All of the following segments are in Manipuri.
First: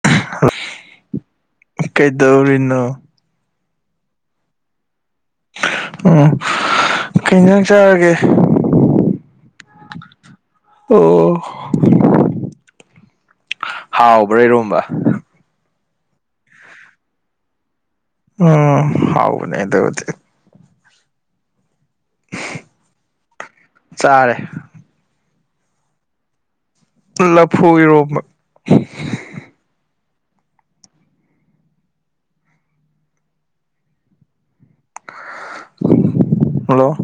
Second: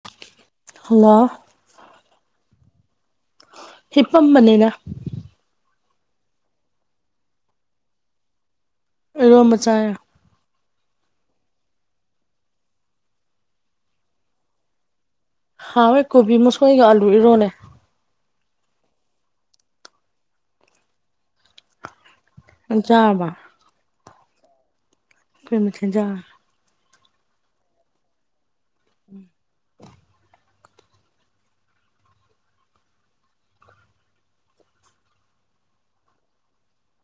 [unintelligible] ꯍꯂꯣ ꯀꯩꯗꯧꯔꯤꯅꯣ ꯍꯤꯞꯄꯝꯕꯅꯤꯅ ꯎꯝ ꯀꯩ ꯑꯦꯟꯖꯥꯡ ꯆꯥꯔꯒꯦ ꯑꯩꯔꯣꯝꯕ ꯆꯥꯔꯦ ꯑꯣ ꯍꯥꯎꯕ꯭ꯔꯥ ꯏꯔꯣꯝꯕ ꯍꯥꯎꯋꯦ ꯀꯣꯕꯤ ꯃꯁꯣꯏꯒ ꯑꯥꯂꯨ ꯏꯔꯣꯜꯂꯦ ꯎꯝ ꯍꯥꯎꯕꯅꯦ ꯑꯗꯨꯗꯤ ꯅꯪ ꯆꯥꯔꯕꯣ ꯆꯥꯔꯦ ꯀꯔꯤ ꯃꯊꯦꯜ ꯆꯥꯔꯒꯦ ꯂꯐꯨ ꯏꯔꯣꯝꯕ ꯎꯝ ꯍꯜꯂꯣ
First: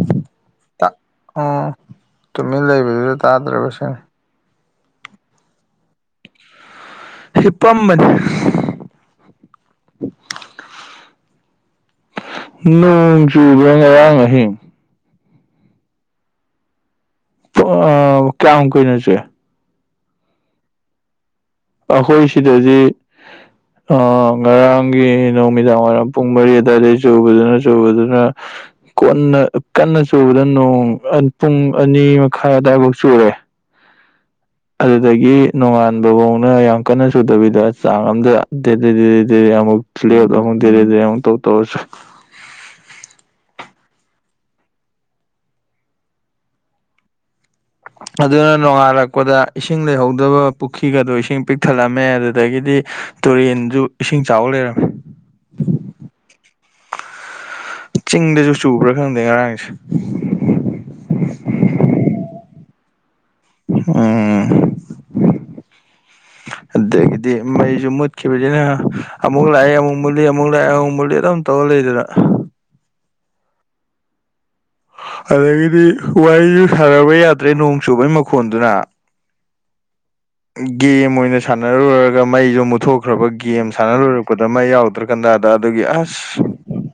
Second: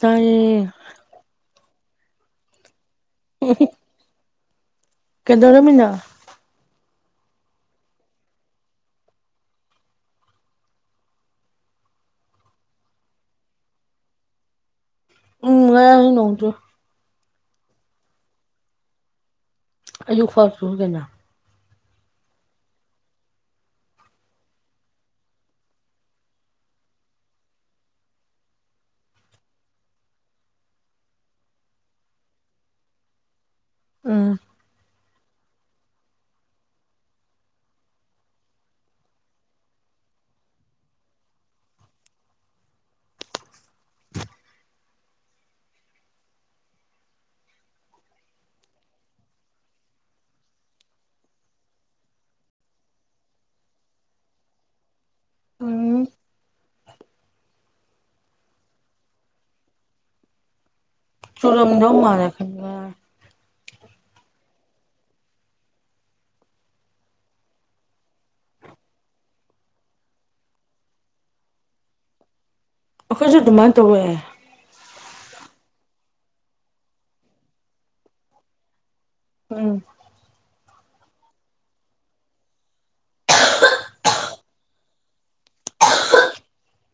ꯇꯥꯏꯔꯦ ꯇꯥ ꯑꯣ ꯇꯨꯃꯤꯟ ꯂꯩꯕꯗꯨꯗ ꯇꯥꯗ꯭ꯔꯕ ꯁꯤꯅꯤ ꯀꯩꯗꯧꯔꯃꯤꯅꯣ ꯍꯤꯞꯄꯝꯕꯅꯤ ꯅꯣꯡ ꯆꯨꯕ꯭ꯔꯥ ꯉꯔꯥꯡ ꯑꯍꯤꯡ ꯎꯝ ꯉꯔꯥꯡ ꯅꯣꯡ ꯆꯨꯏ ꯑ ꯀꯌꯥꯝ ꯀꯨꯏꯅ ꯆꯨꯏ ꯑꯌꯨꯛꯐꯥꯎ ꯆꯨꯏ ꯀꯩꯅꯣ ꯑꯩꯈꯣꯏ ꯁꯤꯗꯗꯤ ꯑ ꯉꯔꯥꯡꯒꯤ ꯅꯨꯃꯤꯗꯥꯡ ꯋꯥꯏꯔꯝ ꯄꯨꯡ ꯃꯔꯤ ꯑꯗꯨꯋꯥꯏꯗꯒꯤ ꯆꯨꯕꯗꯨꯅ ꯆꯨꯕꯗꯨꯅ ꯀꯣꯟ ꯀꯟꯅ ꯆꯨꯕꯗ ꯅꯣꯡ ꯄꯨꯡ ꯑꯅꯤ ꯃꯈꯥꯏ ꯑꯋꯥꯏꯐꯥꯎ ꯆꯨꯔꯦ ꯎꯝ ꯑꯗꯨꯗꯒꯤ ꯅꯣꯡꯉꯥꯟꯕꯐꯥꯎꯅ ꯌꯥꯝ ꯀꯟꯅ ꯁꯨꯗꯕꯤꯗ ꯆꯥꯡ ꯑꯝꯗ ꯗꯦ ꯗꯦ ꯗꯦ ꯑꯃꯨꯛ ꯂꯦꯟ ꯑꯃꯨꯛ ꯗꯦ ꯗꯦ ꯗꯦ ꯑꯃꯨꯛ ꯇꯧ ꯇꯧꯔ ꯆꯨꯏ ꯑꯗꯨꯅ ꯅꯣꯡꯉꯥꯜꯂꯛꯄꯗ ꯏꯁꯤꯡ ꯂꯩꯍꯧꯗꯕ ꯄꯨꯈ꯭ꯔꯤꯒꯗꯣ ꯏꯁꯤꯡ ꯄꯤꯛꯊꯠꯂꯝꯃꯦ ꯑꯗꯨꯗꯒꯤꯗꯤ ꯇꯨꯔꯦꯟꯁꯨ ꯏꯁꯤꯡ ꯆꯥꯎꯕ ꯂꯩꯔꯝꯃꯦ ꯎꯝ ꯆꯤꯡꯗꯁꯨ ꯆꯨꯕ꯭ꯔꯥ ꯈꯪꯗꯦ ꯉꯔꯥꯡꯁꯦ ꯆꯨꯔꯝꯗꯣ ꯃꯥꯜꯂꯦ ꯈꯪꯕ ꯎꯝ ꯑꯗꯨꯗꯒꯤꯗꯤ ꯃꯩꯁꯨ ꯃꯠꯈꯤꯕꯒꯤꯅ ꯑꯃꯨꯛ ꯂꯥꯛꯑꯦ ꯑꯃꯨꯛ ꯃꯨꯠꯂꯤ ꯑꯃꯨꯛ ꯂꯥꯛꯑꯦ ꯑꯗꯨꯝ ꯇꯧ ꯂꯩꯗꯅ ꯑꯩꯈꯣꯏꯁꯨ ꯑꯗꯨꯃꯥꯟ ꯇꯧꯋꯦ ꯑꯗꯒꯤꯗꯤ ꯋꯥꯔꯤꯁꯨ ꯁꯥꯟꯅꯕ ꯌꯥꯗ꯭ꯔꯦ ꯅꯣꯡ ꯆꯨꯕꯒꯤ ꯃꯈꯣꯟꯗꯨꯅ ꯎꯝ ꯒꯦꯝ ꯑꯣꯏꯅ ꯁꯥꯟꯅꯔꯨꯔꯒ ꯃꯩꯁꯨ ꯃꯨꯠꯊꯣꯛꯈ꯭ꯔꯕ ꯒꯦꯝ ꯁꯥꯟꯅ ꯂꯣꯏꯔꯛꯄꯗ ꯃꯩ ꯌꯥꯎꯗ ꯗ꯭ꯔꯥ ꯀꯥꯟꯗꯥꯗ ꯑꯗꯨꯒꯤ ꯑꯁ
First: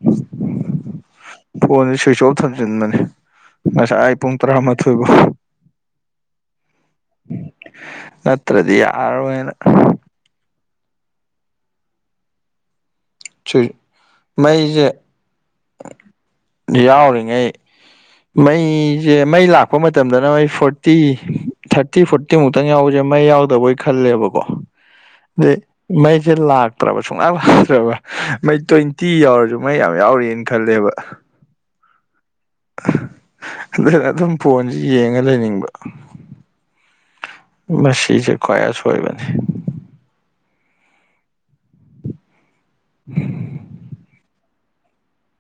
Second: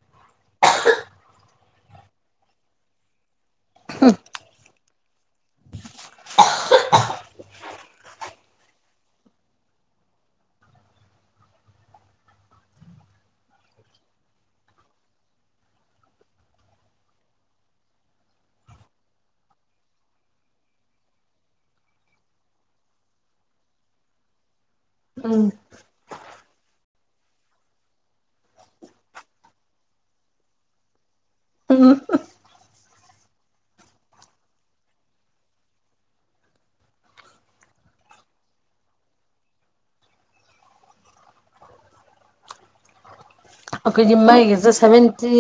[unintelligible] ꯐꯣꯟꯁꯦ ꯁ꯭ꯋꯤꯆ ꯑꯣꯐ ꯊꯝꯖꯤꯟꯕꯅꯤ ꯉꯁꯥꯏ ꯄꯨꯡ ꯇꯔꯥꯃꯥꯊꯣꯏ ꯐꯥꯎ [unintelligible] ꯅꯠꯇ꯭ꯔꯗꯤ ꯌꯥꯔꯔꯣꯏꯅ ꯃꯩꯁꯦ ꯌꯥꯎꯔꯤꯉꯩ ꯃꯩꯁꯦ ꯃꯩ ꯂꯥꯛꯄ ꯃꯇꯝꯗꯅ ꯃꯩ ꯐꯣꯔꯇꯤ ꯊꯥꯔꯇꯤ ꯐꯣꯔꯇꯤ ꯇꯤꯃꯨꯛꯇꯪ ꯌꯥꯎꯕꯁꯦ ꯃꯩ ꯌꯥꯎꯗꯕꯣꯏ ꯈꯜꯂꯦꯕꯀꯣ ꯎꯝ ꯑꯗꯩ ꯃꯩꯁꯦ ꯂꯥꯛꯇ꯭ꯔꯕ ꯁꯨꯡꯂꯥꯛ ꯂꯥꯛꯇ꯭ꯔꯕ ꯃꯩ ꯇ꯭ꯋꯦꯟꯇꯤ ꯌꯥꯎꯔꯁꯨ ꯃꯩ ꯌꯥꯝ ꯌꯥꯎꯔꯤꯅ ꯈꯜꯂꯦꯕ ꯑꯣ ꯍꯣ ꯑꯗꯨꯅ ꯑꯗꯨꯝ ꯐꯣꯟꯖꯤ ꯌꯦꯡꯉꯒ ꯂꯩꯅꯤꯡꯕ ꯃꯁꯤꯖꯨ ꯈꯋꯥꯏ ꯑꯁꯣꯏꯕꯅꯤ [inaudible] ꯑꯩꯈꯣꯏꯗꯤ ꯃꯩꯒꯤꯖꯦ ꯁꯚꯦꯟꯇꯤ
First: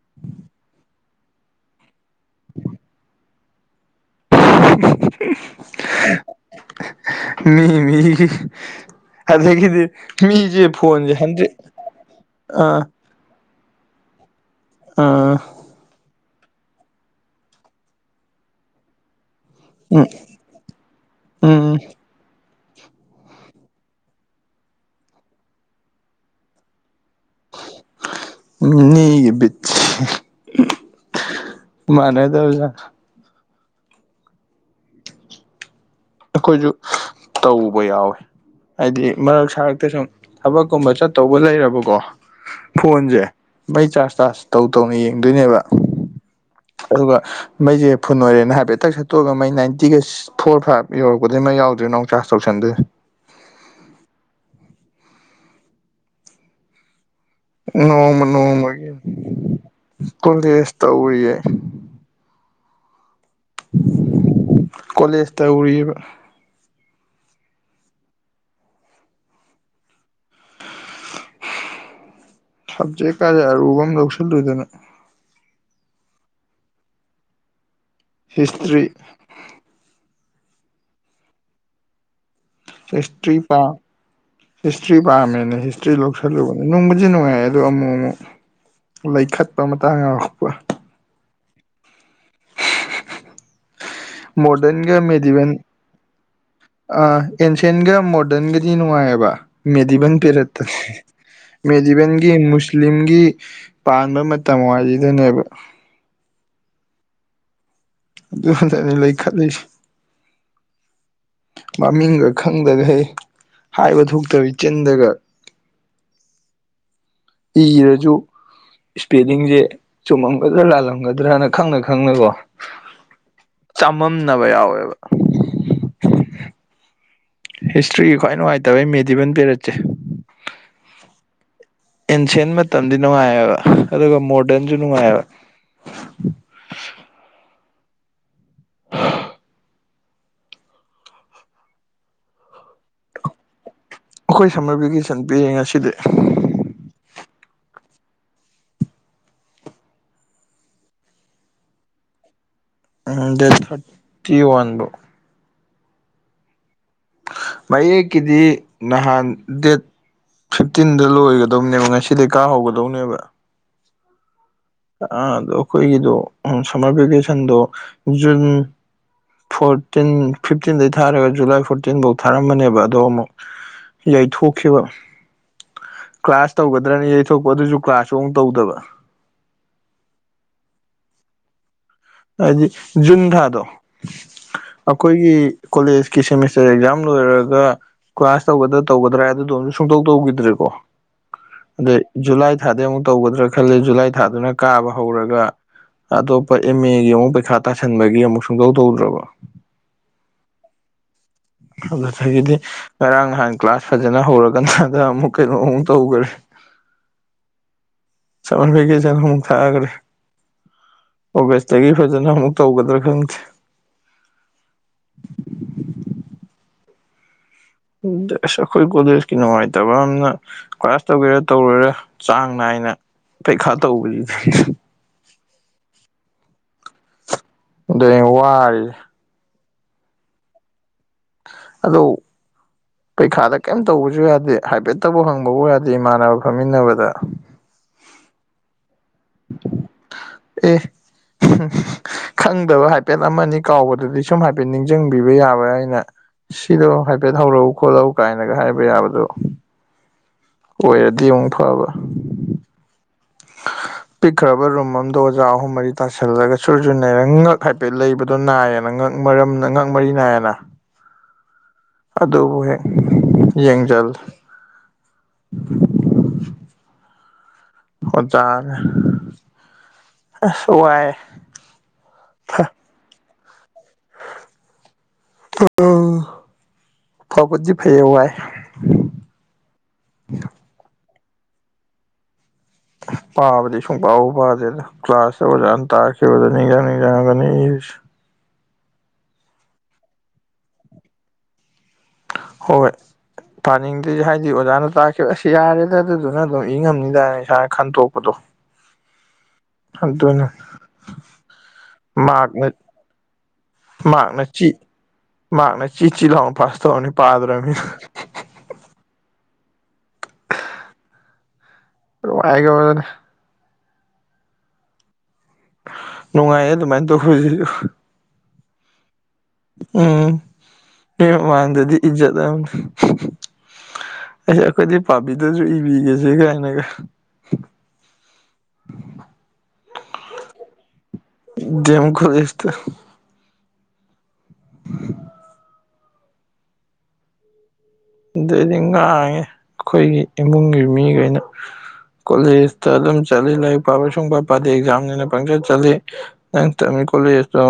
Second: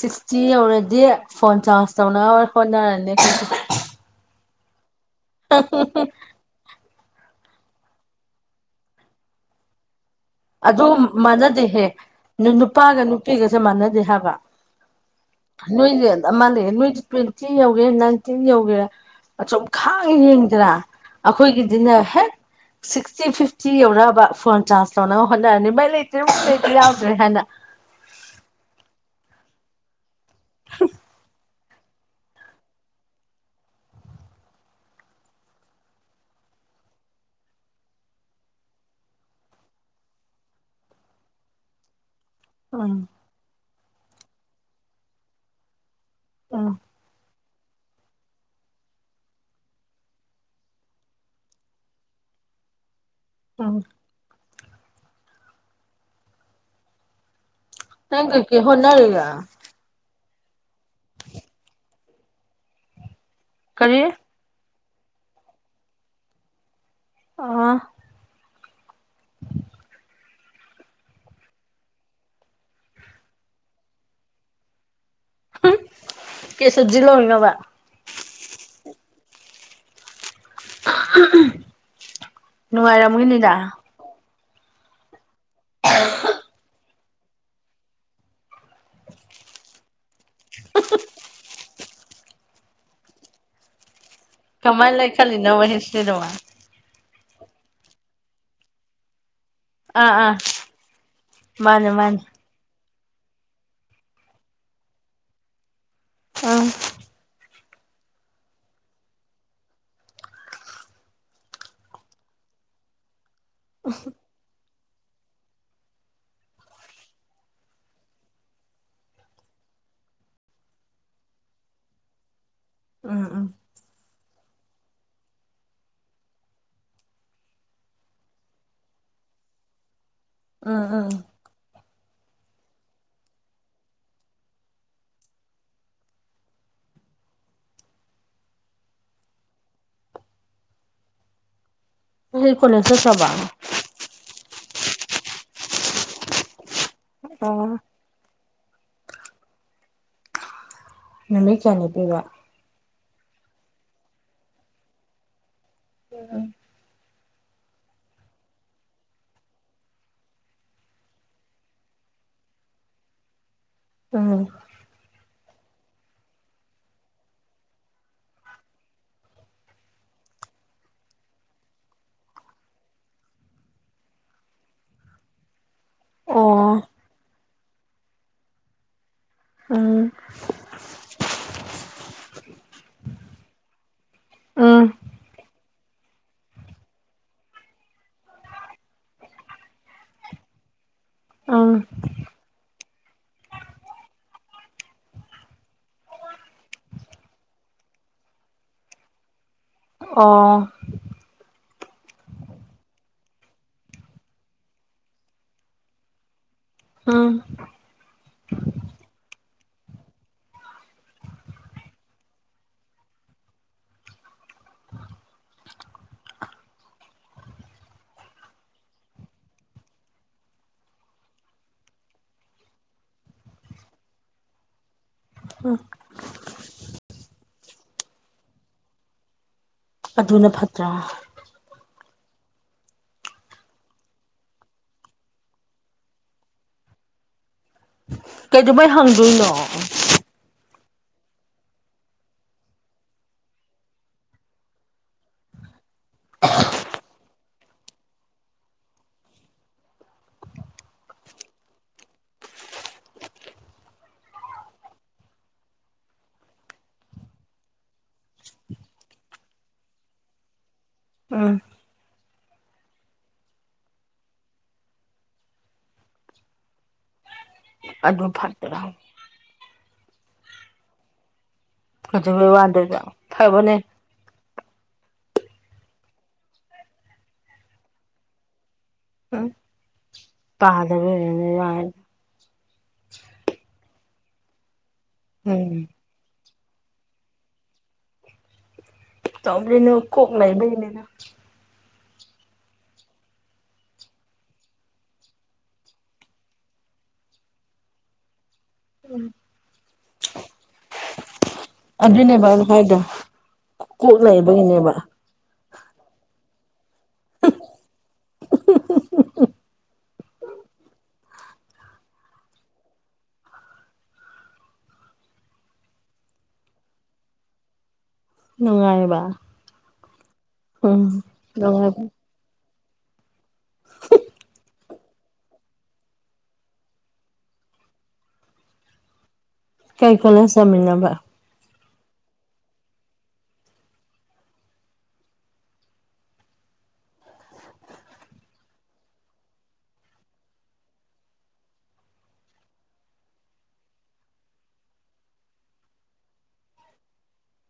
ꯁꯤꯛꯁꯇꯤ ꯌꯧꯔꯗꯤ ꯐꯣꯟ ꯆꯥꯔꯖ ꯇꯧꯅꯉꯥꯏ ꯍꯣꯠꯅꯔꯅꯤ [unintelligible] [unintelligible] ꯃꯤ ꯃꯤ ꯑꯗꯒꯤꯗꯤ ꯃꯤꯁꯦ ꯑꯗꯨ ꯐꯣꯟꯁꯦ ꯍꯟꯗ꯭ꯔꯦꯠ ꯃꯥꯟꯅꯗꯦꯍꯦ ꯑꯥ ꯅꯨꯄꯥꯒ ꯄꯤꯒꯁꯦ ꯃꯥꯟꯅꯗꯦ ꯍꯥꯏꯕ ꯑꯥ ꯅꯣꯏꯒ ꯑꯃ ꯂꯩ ꯅꯣꯏꯗꯤ ꯇ꯭ꯋꯦꯟꯇꯤ ꯌꯧꯒꯦꯔ ꯅꯥꯏꯟꯇꯤꯟ ꯌꯧꯒꯦꯔꯥ ꯑꯆꯨꯝ ꯎꯝ ꯈꯥꯡ ꯌꯦꯡꯗꯔꯥ ꯎꯝ ꯑꯩꯈꯣꯏꯒꯤꯗꯤꯅꯦ ꯍꯦꯛ ꯁꯤꯛꯁꯇꯤ ꯐꯤꯐꯇꯤ ꯌꯧꯔꯛꯑꯕ ꯐꯣꯟ ꯆ꯭ꯥꯔꯖ ꯇꯧꯅꯕ ꯍꯣꯠꯅꯔꯅꯤ ꯃꯩ ꯂꯩꯇ꯭ꯔꯦ ꯃꯩ ꯂꯩꯇꯔꯦ ꯌꯥꯎꯗ꯭ꯔꯦ ꯍꯥꯏꯅ ꯃꯤꯒꯤ ꯕꯤꯠꯁꯦ [unintelligible] ꯑꯩꯈꯣꯏꯖꯨ ꯇꯧꯕ ꯌꯥꯎꯋꯤ ꯍꯥꯏꯗꯤ ꯃꯔꯛ ꯁꯔꯛꯇ ꯁꯨꯝ ꯊꯕꯛꯀꯨꯝꯕ ꯆꯠꯇꯧꯕ ꯂꯩꯔꯕꯀꯣ ꯎꯝ ꯐꯣꯟꯖꯦ ꯃꯩ ꯆꯥꯔꯖ ꯇꯥꯔꯖ ꯇꯧ ꯇꯧꯅ ꯌꯦꯡꯗꯣꯏꯅꯦꯕ ꯎꯝ ꯑꯗꯨꯒ ꯃꯩꯖꯦ ꯐꯨꯟ ꯑꯣꯏꯔꯦꯅ ꯍꯥꯏꯐꯦꯠꯊꯛ ꯁꯠꯇꯣꯛꯑꯒ ꯃꯩ ꯅꯥꯏꯟꯇꯤꯒ ꯐꯣꯔ ꯐꯥꯏꯚ ꯌꯧꯔꯛꯄꯗꯤ ꯃꯩ ꯌꯥꯎꯗꯣꯏꯔꯦꯅ ꯑꯃꯨꯛ ꯆꯥꯔꯖ ꯇꯧꯁꯟꯗꯣꯏ ꯎꯝ ꯅꯣꯡꯃ ꯅꯪ ꯀꯩꯀꯩ ꯅꯣꯡꯃꯒꯤ ꯍꯣꯠꯅꯔꯤꯒꯦ ꯀꯣꯂꯦꯁ ꯇꯧꯔꯤꯌꯦ ꯀꯔꯤ ꯀꯂꯦꯖ ꯇꯧꯑꯔꯤꯕ ꯑꯣ ꯁꯕꯖꯦꯛꯀꯥꯗꯤ ꯑꯔꯨꯕ ꯃꯥ ꯂꯧꯁꯥꯜꯂꯨꯗꯅ ꯍꯝ ꯀꯩ ꯁꯕꯖꯦꯛ ꯂꯧꯔꯤꯅꯣꯕ ꯍꯤꯁꯇ꯭ꯔꯤ [unintelligible] ꯍꯤꯁꯇ꯭ꯔꯤ ꯅꯨꯡꯉꯥꯏꯔꯝꯒꯅꯤꯗ ꯄꯥ ꯍꯤꯁꯇ꯭ꯔꯤ ꯄꯥꯝꯃꯦꯅ ꯍꯤꯁꯇ꯭ꯔꯤ ꯂꯧꯁꯜꯂꯨꯕꯅꯦ ꯅꯨꯡꯕꯨꯗꯤ ꯅꯨꯡꯉꯥꯏ ꯑꯗꯨ ꯑꯃꯨꯛ ꯑꯃꯨꯛ ꯂꯩꯈꯠꯄ ꯃꯇꯥꯡ ꯌꯥꯎꯔꯛꯄ ꯃꯣꯗꯔꯟꯒ ꯀꯃꯥꯏꯅ ꯃꯦꯗꯤꯕꯦꯟ ꯂꯩꯈꯠꯂꯤꯅꯣꯕ ꯍꯤꯁꯇ꯭ꯔꯤꯗꯨꯕꯣ ꯑꯥ ꯑꯦꯟꯁꯦꯟꯒ ꯃꯣꯗꯔꯟꯒꯗꯤ ꯅꯨꯡꯉꯥꯏꯑꯕ ꯑꯥ ꯃꯦꯗꯤꯕꯟ ꯑꯥ ꯄꯤꯔꯠꯇ ꯃꯥꯅꯦ ꯃꯥꯅꯦ ꯃꯦꯗꯤꯕꯟꯒꯤ ꯑꯦꯝꯃꯨꯁ ꯂꯤꯤꯒꯤ ꯄꯥꯟꯕ ꯃꯇꯝ ꯋꯥꯔꯤꯗꯨꯅꯦꯕ ꯑꯥ ꯑꯗꯨꯅꯅꯤ ꯂꯩ ꯈꯠꯂꯤꯁꯤ ꯃꯃꯤꯡꯒ ꯈꯪꯗꯒꯩ ꯍꯥꯏꯕ ꯊꯣꯛꯇꯕꯤ ꯆꯤꯟꯗꯒ ꯏꯔꯖꯨ ꯏꯁꯄꯦꯂꯤꯡꯖꯦ ꯆꯨꯝꯃꯝꯒꯗ꯭ꯔꯥ ꯂꯥꯜꯂꯝꯒꯗ꯭ꯔꯅ ꯈꯪꯅ ꯈꯪꯅꯀꯣ ꯎꯝ ꯎꯝ ꯆꯃꯝꯅꯕ ꯌꯥꯎꯋꯦꯕ ꯍꯤꯁꯇ꯭ꯔꯤꯒꯤ ꯈ꯭ꯋꯥꯏ ꯅꯨꯡꯉꯥꯏꯇꯕ ꯃꯦꯗꯤꯕꯟ ꯄꯦꯔꯠꯁꯦ ꯎꯝ ꯎꯝ ꯑꯦꯟꯁꯦꯟ ꯃꯇꯝꯗꯤ ꯅꯨꯡꯉꯥꯏꯑꯕ ꯑꯗꯨꯒ ꯃꯣꯗꯔꯟꯁꯨ ꯅꯨꯡꯉꯥꯏꯑꯕ ꯉꯁꯤꯗꯤ ꯀꯣꯂꯦꯖ ꯆꯠꯇꯔꯥꯕ ꯑꯩꯈꯣꯏ ꯁꯝꯃꯔ ꯚꯦꯀꯦꯁꯟ ꯄꯤꯔꯦ ꯉꯁꯤꯗꯤ ꯑꯣ ꯅꯨꯃꯤ ꯀꯌꯥꯅꯦꯄꯤꯕ ꯎꯝ ꯗꯦꯠ ꯊꯔꯇꯤ ꯋꯥꯟ ꯃꯌꯦꯛꯀꯤꯗꯤ ꯅꯍꯥꯟ ꯗ ꯐꯤꯐꯇꯤꯟꯗ ꯂꯣꯏꯒꯗꯧꯅꯦꯕ ꯉꯁꯤꯗꯤꯩ ꯀꯥ ꯍꯧꯒꯗꯧꯅꯦꯕ ꯎꯝ ꯑ ꯑꯗꯣ ꯑꯩꯈꯣꯏꯒꯤꯗꯣ ꯁꯝꯃꯔ ꯚꯦꯀꯦꯁꯟꯗꯣ ꯖꯨꯟ ꯐꯣꯔꯇꯤꯟ ꯐꯤꯞꯇꯤꯟꯗꯩ ꯊꯥꯔꯒ ꯖꯨꯂꯥꯏ ꯐꯣꯔꯇꯤꯟꯐꯧ ꯊꯥꯔꯝꯕꯅꯦꯕ ꯑꯗꯣ ꯑꯃꯨꯛ ꯌꯥꯏꯊꯣꯛꯈꯤꯕ ꯀ꯭ꯂꯥꯁ ꯑꯣ ꯇꯧꯒꯗ꯭ꯔꯅꯤ ꯌꯩꯊꯣꯛꯄ ꯑꯗꯨꯁꯨ ꯀ꯭ꯂꯥꯁꯁꯨ ꯑꯃꯨꯛ ꯇꯧꯗꯕ ꯎꯝ ꯍꯥꯏꯗꯤ ꯖꯨꯟꯗꯥꯥꯗꯣ ꯎꯝ ꯑꯩꯈꯣꯏꯒꯤ ꯀꯣꯂꯦꯖꯀꯤ ꯁꯦꯃꯤꯁꯇꯔ ꯑꯦꯛꯖꯥꯝ ꯂꯣꯏꯔꯒ ꯀ꯭ꯂꯥꯁ ꯇꯧꯗ꯭ꯔꯥ ꯇꯒꯗ꯭ꯔꯥ ꯑꯗꯨꯗꯣꯝꯁꯨ ꯁꯨꯡꯇꯧ ꯇꯧꯈꯤꯗ꯭ꯔꯦꯀꯣ ꯎꯝ ꯑꯗꯩ ꯖꯨꯂꯥꯏ ꯊꯥꯗꯤ ꯑꯃꯨꯛ ꯇꯧꯒꯗ꯭ꯔꯥ ꯈꯂ ꯖꯨꯂꯥꯏ ꯊꯥꯗꯨꯅ ꯀꯥꯕ ꯍꯧꯔꯒ ꯑꯇꯣꯞꯄ ꯑꯦꯝ ꯑꯦꯒꯤ ꯑꯃꯨꯛ ꯄꯩꯈꯥ ꯇꯥꯁꯟꯕꯒꯤ ꯑꯃꯨꯛ ꯁꯨꯡꯇꯧ ꯇꯧꯗ꯭ꯔꯕ ꯑꯣ ꯗꯤ ꯉꯔꯥꯡ ꯅꯍꯥꯟ ꯀ꯭ꯂꯥꯁ ꯐꯖꯅ ꯍꯧꯔꯀꯥꯟꯗ ꯑꯃꯨꯛ ꯀꯩꯅꯣ ꯑꯃꯨꯛ ꯇꯧꯈꯔꯦ ꯑꯥ ꯆꯃꯟ ꯐꯩꯒꯦ ꯆꯅ ꯑꯃꯨꯛ ꯊꯥꯑꯒ꯭ꯔꯦ ꯑꯣꯒꯁꯇꯒꯤ ꯐꯖꯅ ꯑꯃꯨꯛ ꯇꯧꯒꯗ꯭ꯔꯥ ꯈꯪꯗꯦ ꯎꯁ ꯑꯩꯈꯣꯏ ꯀꯣꯗꯀꯤ ꯅꯨꯡꯉꯥꯏꯇꯕ ꯌꯥꯝꯅ ꯀ꯭ꯂ꯭ꯔꯥꯁ ꯇꯧꯒꯦꯔꯥ ꯇꯧꯔꯔ ꯆꯥꯡ ꯅꯥꯏꯅ ꯄꯩꯈꯥ ꯇꯧꯕꯁꯤꯗꯤ ꯗꯨꯏ ꯋꯥꯔꯤ ꯑꯗꯨꯅ ꯐꯠꯇ꯭ꯔꯥ ꯑꯗꯣ ꯄꯩꯈꯥꯗ ꯀꯩꯝ ꯇꯧꯕꯁꯨ ꯌꯥꯗꯦ ꯍꯥꯏꯐꯦꯠꯇꯕꯨ ꯍꯪꯕꯕꯨ ꯌꯥꯗꯦ ꯏꯃꯥꯟꯅꯕ ꯐꯝꯃꯤꯟꯅꯕꯗ ꯀꯩꯗꯧꯕꯩ ꯍꯪꯗꯣꯏꯅꯣ ꯑꯦ ꯈꯪꯗꯕ ꯍꯥꯏꯐꯦꯠ ꯑꯃꯅꯤ ꯀꯥꯎꯕꯗꯗꯤ ꯁꯨꯝ ꯍꯥꯏꯐꯦꯠ ꯅꯤꯡꯁꯤꯡꯕꯤꯕ ꯌꯥꯕ꯭ꯔꯥ ꯑꯩꯅ ꯁꯤꯗꯣ ꯍꯥꯏꯐꯦꯠ ꯍꯧꯔꯛꯎ ꯈꯣꯠꯂꯧ ꯀꯥꯏꯅꯒ ꯍꯥꯏꯕ ꯌꯥꯕꯗꯨ ꯑꯣꯏꯔꯗꯤ ꯑꯃꯨꯛ ꯐꯕ ꯄꯤꯛꯈ꯭ꯔꯕ ꯔꯨꯝ ꯑꯃꯗꯣ ꯑꯣꯖꯥ ꯑꯍꯨꯝ ꯃꯔꯤ ꯇꯁꯤꯜꯂꯒ ꯁꯨꯔ ꯁꯨ ꯅꯩꯔ ꯉꯛ ꯍꯥꯏꯐꯦꯠ ꯂꯩꯕ ꯗꯣ ꯅꯥꯏꯌꯦꯅ ꯉꯛ ꯃꯔꯝ ꯉꯛ ꯃꯔꯤ ꯅꯥꯏꯌꯦꯅ ꯎꯝ ꯑꯗꯨꯕꯨ ꯍꯦꯛ ꯌꯦꯡꯖꯜꯂꯤ ꯑꯗꯨ ꯑꯣꯖꯥꯅ ꯐꯠꯇ꯭ꯔꯥ ꯑꯁ ꯋꯥꯏ ꯀꯩꯗꯧꯕꯩ ꯋꯥꯗꯣꯏꯕ ꯐꯕꯅꯦ ꯑ [unintelligible] ꯐꯕꯗꯤ ꯐꯩꯌꯦ ꯋꯥꯏ ꯎꯝ ꯄꯥꯗꯕꯩ ꯌꯥ [unintelligible] ꯄꯥꯕꯗꯤ ꯁꯨꯡꯄꯥꯕꯨ ꯄꯥꯗꯦꯗ ꯀ꯭ꯂꯥꯁꯇ ꯎꯝ ꯑꯣꯖꯥꯥꯟ ꯇꯥꯛ ꯁꯦꯕꯗ [unintelligible] ꯅꯤꯡ [unintelligible] ꯌꯥꯥꯡꯅꯤ [unintelligible] ꯏꯔꯤꯁꯤ ꯇ [unintelligible] ꯑ [unintelligible] ꯂꯩꯅ [unintelligible] ꯀꯣꯛ ꯂꯩꯕꯩꯅꯤꯗ ꯍꯣꯏ ꯄꯥꯅꯤꯡꯗꯦ ꯍꯥꯏꯗꯤ ꯑꯣꯖꯥꯅ ꯇꯥꯛꯈꯤꯕ ꯑꯁ ꯌꯥꯔꯦꯗ ꯑꯗꯨꯗꯨꯅ ꯑꯗꯨꯝ ꯏ ꯉꯝꯅꯤꯗꯥꯅ ꯏꯁꯥꯅ ꯈꯟꯇꯣꯛꯄꯗꯣ ꯑꯗꯨꯅꯤ ꯑꯗꯨꯅꯦꯕ ꯑꯩꯅ ꯃꯥꯛꯅ ꯍꯥꯏꯗꯣ ꯀꯣꯛ ꯃꯥꯛꯅꯆꯤ ꯂꯩꯕꯒꯤꯅꯦꯕ ꯃꯥꯛꯅ ꯆꯤꯆꯤꯠ ꯂꯥꯎꯅ ꯄꯥꯁ ꯇꯧꯔꯅꯤ ꯄꯥꯗ꯭ꯔꯕꯅꯤꯅ ꯄꯥꯏꯒꯕꯅꯦ [unintelligible] ꯅꯨꯡꯉꯥꯏꯌꯦ ꯑꯗꯨꯃꯥꯏ ꯇꯧꯕꯁꯤꯁꯨ ꯅꯨꯡꯉꯥꯏꯔꯕ ꯎꯝ ꯃꯤ ꯃꯥꯡꯗꯗꯤ ꯅꯨꯡꯉꯥꯏꯕ ꯏꯖꯠ ꯑꯃꯅꯤ ꯑꯩꯁ ꯑꯩꯈꯣꯏꯗꯤ ꯄꯥꯝꯕꯤꯗꯁꯨ ꯏꯕꯤꯒꯦꯁꯦ ꯀꯥꯏꯅꯒ [inaudible] ꯀꯩ ꯀꯣꯂꯦꯖ ꯇꯝꯃꯤꯅꯣꯕ ꯗꯤ ꯑꯦꯝ ꯀꯣꯂꯦꯖꯇ ꯑꯩꯈꯣꯗꯤ ꯉꯥꯡꯉꯦ ꯑꯩꯈꯣꯏꯒꯤ ꯏꯃꯨꯡꯒꯤ ꯃꯤꯈꯩꯅ ꯀꯣꯂꯦꯖꯇ ꯑꯗꯨꯝ ꯆꯠꯂꯤ ꯂꯥꯏꯔꯤꯛ ꯄꯥꯕ ꯁꯨꯡꯄꯥ ꯄꯥꯗꯦ ꯑꯦꯛꯖꯥꯝꯅꯤꯅ ꯄꯪꯆꯠ ꯆꯠꯂꯤ ꯅꯪ ꯇꯝꯃꯤ ꯀꯣꯂꯦꯖꯇꯣ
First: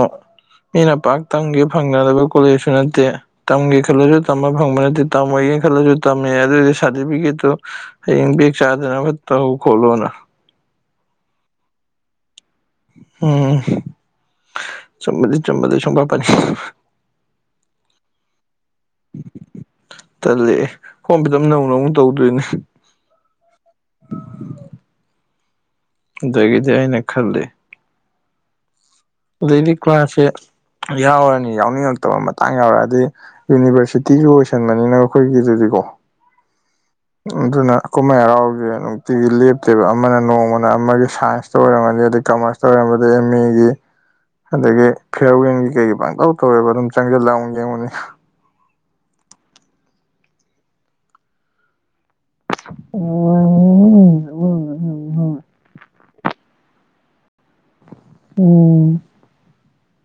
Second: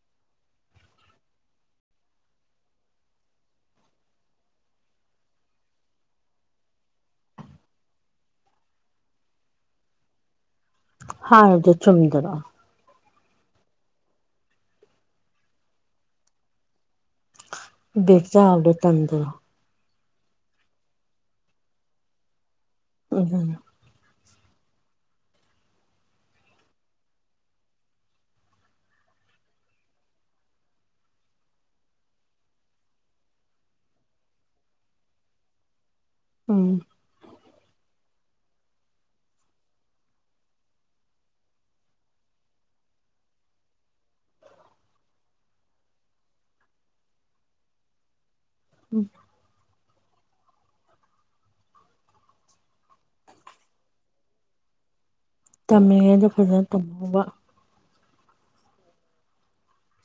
ꯃꯤꯅ ꯄꯥꯛ ꯇꯝꯒꯦ ꯐꯪꯅꯗꯕ ꯀꯣꯂꯦꯖꯁꯨ ꯅꯠꯇꯦ ꯇꯝꯒꯦ ꯈꯜꯂꯁꯨ ꯇꯝꯕ ꯐꯪꯕ ꯅꯠꯇꯦ ꯇꯝꯃꯣꯏꯒꯦ ꯈꯜꯂꯁꯨ ꯇꯝꯃꯦ ꯑꯗꯨꯗꯤ ꯁꯥꯔꯇꯤꯐꯤꯀꯦꯠꯇꯨ ꯍꯌꯦꯡ ꯕꯦꯛ ꯆꯥꯗꯅꯕ ꯇꯧ ꯈꯣꯠꯂꯣꯅ ꯍꯗꯨ ꯆꯨꯝꯗ꯭ꯔꯣ ꯎꯝ ꯆꯨꯝꯕꯗꯤ ꯆꯨꯝꯕ ꯁꯨꯡꯄꯥ ꯄꯥꯅꯤꯡ ꯕꯦꯛ ꯆꯥꯕꯗꯨ ꯇꯟꯗ꯭ꯔꯣ ꯇꯜꯂꯦ ꯐꯣꯝ ꯐꯤꯜ ꯑꯞ ꯅꯧꯅ ꯑꯃꯨꯛ ꯇꯧꯗꯣꯏꯅꯤ ꯎꯝ ꯎꯝ ꯑ [unintelligible] ꯑꯗꯒꯤꯗꯤ ꯑꯩꯅ ꯈꯜꯂꯤ ꯑꯗꯩꯗꯤ ꯀ꯭ꯂꯥꯁꯁꯦ ꯌꯥꯎꯔꯅꯤ ꯌꯥꯎꯅꯤꯡꯉꯛꯇꯕ ꯃꯇꯥꯡ ꯌꯥꯎꯔꯗꯤ ꯌꯨꯅꯤꯚꯔꯁꯤꯇꯤꯁꯨ ꯑꯣꯏꯁꯟꯕꯅꯤꯅ ꯑꯩꯈꯣꯏꯒꯤꯗꯨꯗꯤꯀꯣ ꯎꯝ ꯑꯗꯨꯅ ꯀꯨꯝꯍꯩ ꯍꯔꯥꯎꯁꯤ ꯅꯨꯡꯇꯤꯒꯤ ꯂꯦꯞꯇꯦꯕ ꯑꯃꯅ ꯅꯣꯡꯃꯅ ꯑꯃꯒꯤ ꯁꯥꯏꯟꯁ ꯑꯣꯏꯔꯝꯃꯗꯤ ꯑꯗꯩ ꯀꯃꯔꯁꯇ ꯑꯣꯏꯔꯝꯕꯗꯩ ꯑꯦꯝ ꯃꯤꯒꯤ ꯑꯗꯒꯤ ꯐꯤꯌ꯭ꯔꯋꯦꯟꯒꯤ ꯀꯩꯒꯤ ꯄꯪꯇꯧ ꯇꯧꯋꯦꯕ ꯑꯗꯨꯝ ꯆꯪꯖꯤꯜꯂꯛ ꯑꯃꯨꯛ ꯌꯦꯡꯉꯨꯅꯤ ꯎꯝ ꯑꯣ [unintelligible] ꯇꯝꯃꯤꯉꯩꯗ ꯐꯖꯅ ꯇꯝꯍꯧꯕ ꯎꯝ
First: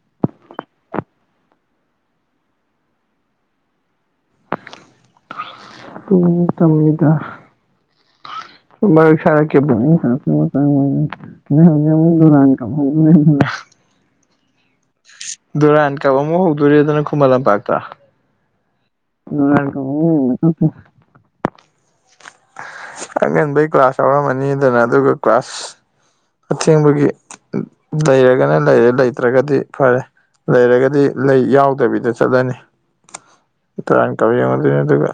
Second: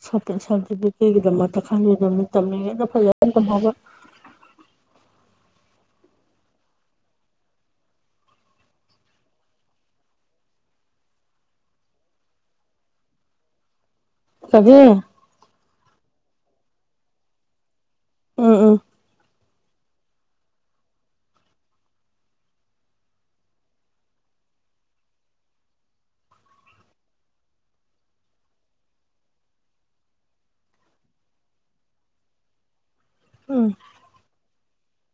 ꯁꯥꯔꯇꯤꯐꯤꯀꯦꯠꯒꯤꯗꯃꯛꯇ [unintelligible] ꯈꯜꯕꯤꯗꯕꯃꯤ [unintelligible] ꯇꯝꯂꯤꯉꯩꯗ ꯐꯖꯅ ꯇꯝꯍꯧꯕ [unintelligible] ꯇꯣꯛꯇꯝꯅꯤꯗꯥ ꯃꯔꯛ ꯁꯔꯛꯀꯤ [unintelligible] [unintelligible] ꯅꯣꯏ ꯍꯧꯖꯤꯛ ꯃꯨꯛ ꯗꯨꯔꯥꯟ ꯀꯞ ꯍꯣꯗꯧꯔꯦ ꯗꯨꯔꯥꯟ ꯀꯕꯤꯔ ꯗꯨꯔꯥꯟ ꯀꯞ ꯑꯃꯨꯛ ꯍꯧꯗꯣꯔꯦꯗꯅ ꯈꯨꯃꯟ ꯂꯝꯄꯥꯛꯇ ꯎꯝ ꯎꯝ ꯗꯨꯔꯥꯟ ꯀꯞ ꯑꯃꯨꯛ ꯌꯦꯡꯕꯥ ꯆꯠꯁꯦ ꯑꯉꯟꯕꯩ ꯀ꯭ꯂꯥꯁ ꯌꯥꯎꯔꯝꯃꯅꯤꯗꯅ ꯑꯗꯨꯒ ꯀ꯭ꯂꯥꯁ ꯑꯊꯦꯡꯕꯒꯤ ꯂꯩꯔꯒꯅ ꯂꯩꯔꯦ ꯂꯩꯇ꯭ꯔꯒꯗꯤ ꯐꯔꯦ ꯂꯩꯔꯒꯗꯤ ꯂꯩ ꯌꯥꯎꯗꯕꯤꯗ ꯆꯠꯂꯅꯤ ꯎꯝ ꯗꯨꯔꯥꯟ ꯀꯞ ꯌꯦꯡꯉꯨꯗꯣꯏꯅꯤ ꯑꯗꯨꯒ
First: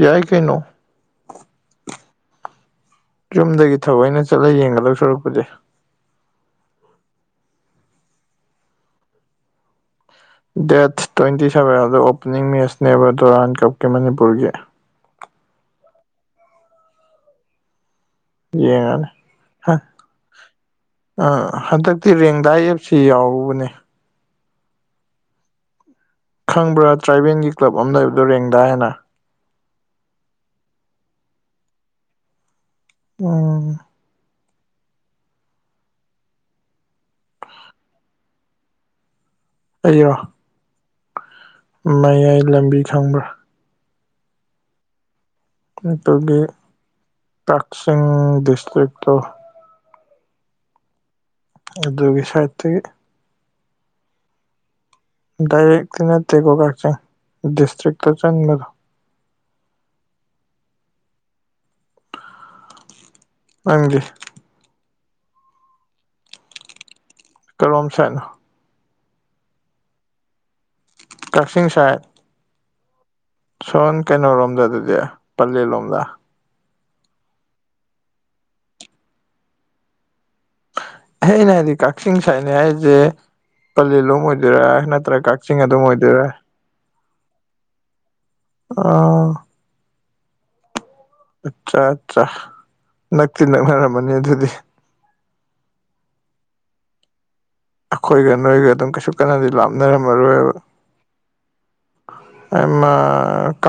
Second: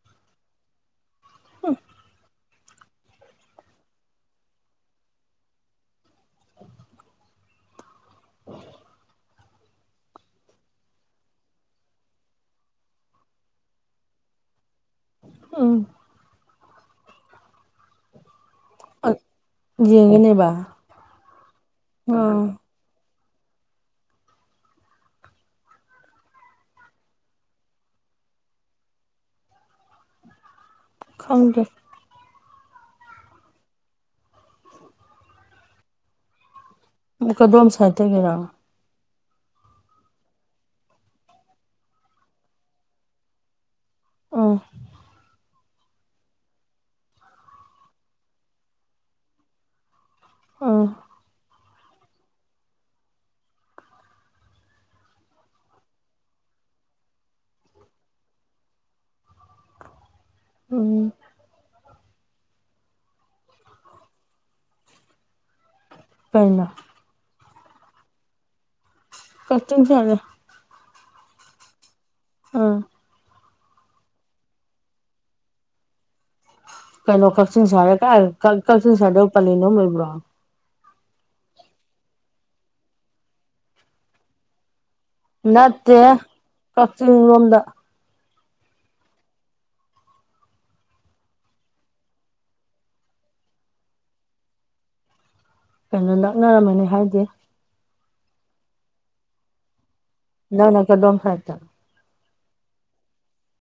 ꯌꯥꯏ ꯀꯩꯅꯣ ꯌꯨꯝꯗꯒꯤ ꯊꯑꯣꯏꯅ ꯆꯠꯂ ꯌꯦꯡꯒꯗꯧ ꯁꯔꯨꯛꯄꯨꯗꯤ ꯗꯦꯠ ꯇ꯭ꯋꯦꯟꯇꯤ ꯁꯚꯦꯜꯗ ꯑꯣꯄꯅꯤꯡ ꯃꯦꯠꯁꯅꯦꯕ ꯗꯨꯔꯥꯟ ꯀꯞꯀꯤ ꯃꯅꯤꯄꯨꯔꯒꯤ ꯎꯝ ꯌꯦꯡꯉꯅꯤ ꯎꯝ ꯌꯦꯡꯒꯅꯦꯕ ꯑ ꯍꯟꯗꯛꯇꯤ ꯑꯥ ꯔꯦꯡꯗꯥꯏ ꯁꯤ ꯌꯥꯎꯕꯅꯦ ꯈꯪꯕ꯭ꯔꯥ ꯇ꯭ꯔꯥꯏꯕꯦꯟꯒꯤ ꯀ꯭ꯂꯕ ꯑꯃ ꯂꯩꯕꯗꯣ ꯔꯦꯡꯗꯥꯏ ꯍꯥꯏꯅ ꯈꯪꯗꯦ ꯑꯣ ꯎꯝ ꯀꯗꯣꯝ ꯁꯥꯏꯠꯇꯒꯤꯔꯣ ꯑꯩꯖꯤꯔꯣ ꯃꯌꯥꯏ ꯂꯝꯕꯤ ꯈꯪꯕ꯭ꯔꯥ ꯑꯣꯥ ꯑꯗꯨꯒꯤ ꯀꯥꯛꯆꯤꯡ ꯗꯤꯁꯇ꯭ꯔꯤꯛꯇꯣ ꯑꯣ ꯑꯗꯨꯒꯤ ꯁꯥꯏꯠꯇꯒꯤ ꯗꯥꯏꯔꯦꯛꯇꯤ ꯅꯠꯇꯦꯀꯣ ꯀꯥꯛꯆꯤꯡ ꯗꯤꯁꯇ꯭ꯔꯤꯛ ꯇ ꯆꯟꯕꯗꯣ ꯎꯝ ꯅꯡꯗꯤ ꯀꯩꯅꯣ ꯀꯔꯣꯝ ꯁꯥꯏꯠꯅꯣ ꯀꯛꯆꯤꯡ ꯆꯠꯂꯦ ꯀꯥꯛꯆꯤꯡ ꯁꯥꯏꯠ ꯑꯥ ꯁꯣꯟ ꯀꯩꯅꯣꯔꯣꯝꯗ ꯑꯗꯨꯗꯤ ꯄꯂꯦꯜ ꯂꯣꯝꯗ ꯀꯩꯅꯣ ꯀꯥꯛꯆꯤꯡ ꯁꯥꯏꯠꯔ ꯀꯥꯏꯗ ꯀ ꯀꯥꯛꯆꯤꯡ ꯁꯥꯏꯠꯇꯕꯨ ꯄꯂꯦꯟꯔꯣꯝ ꯂꯩꯕ꯭ꯔꯣ ꯑꯍꯩꯅ ꯍꯥꯏꯗꯤ ꯀꯥꯛꯆꯤꯡ ꯁꯥꯏꯠꯅꯤ ꯍꯥꯏꯖꯦ ꯄꯂꯦꯜꯂꯣꯝ ꯑꯣꯏꯗꯣꯏꯔꯥ ꯅꯠꯇ꯭ꯔ ꯅꯠꯇꯦ ꯀꯥꯛꯆꯤꯡ ꯔꯣꯝꯗ ꯑ ꯑꯠꯆꯥ ꯑꯠꯆꯥ ꯅꯛꯇꯤ ꯅꯛꯅꯔꯝꯃꯅꯤ ꯑꯗꯨꯗꯤ ꯀꯩꯅꯣ ꯅꯛꯅꯔꯝꯃꯅꯤ ꯍꯥꯏꯗꯤ ꯑꯩꯈꯣꯏꯒ ꯅꯣꯏꯒ ꯑꯗꯨꯝ ꯀꯩꯁꯨ ꯀꯟꯅꯗꯤ ꯂꯥꯞꯅꯔꯝꯃꯔꯣꯏꯕ ꯅꯪꯅ ꯀꯗꯣꯝ ꯁꯥꯏꯠꯇ ꯍꯩꯃꯥ ꯀꯥꯛ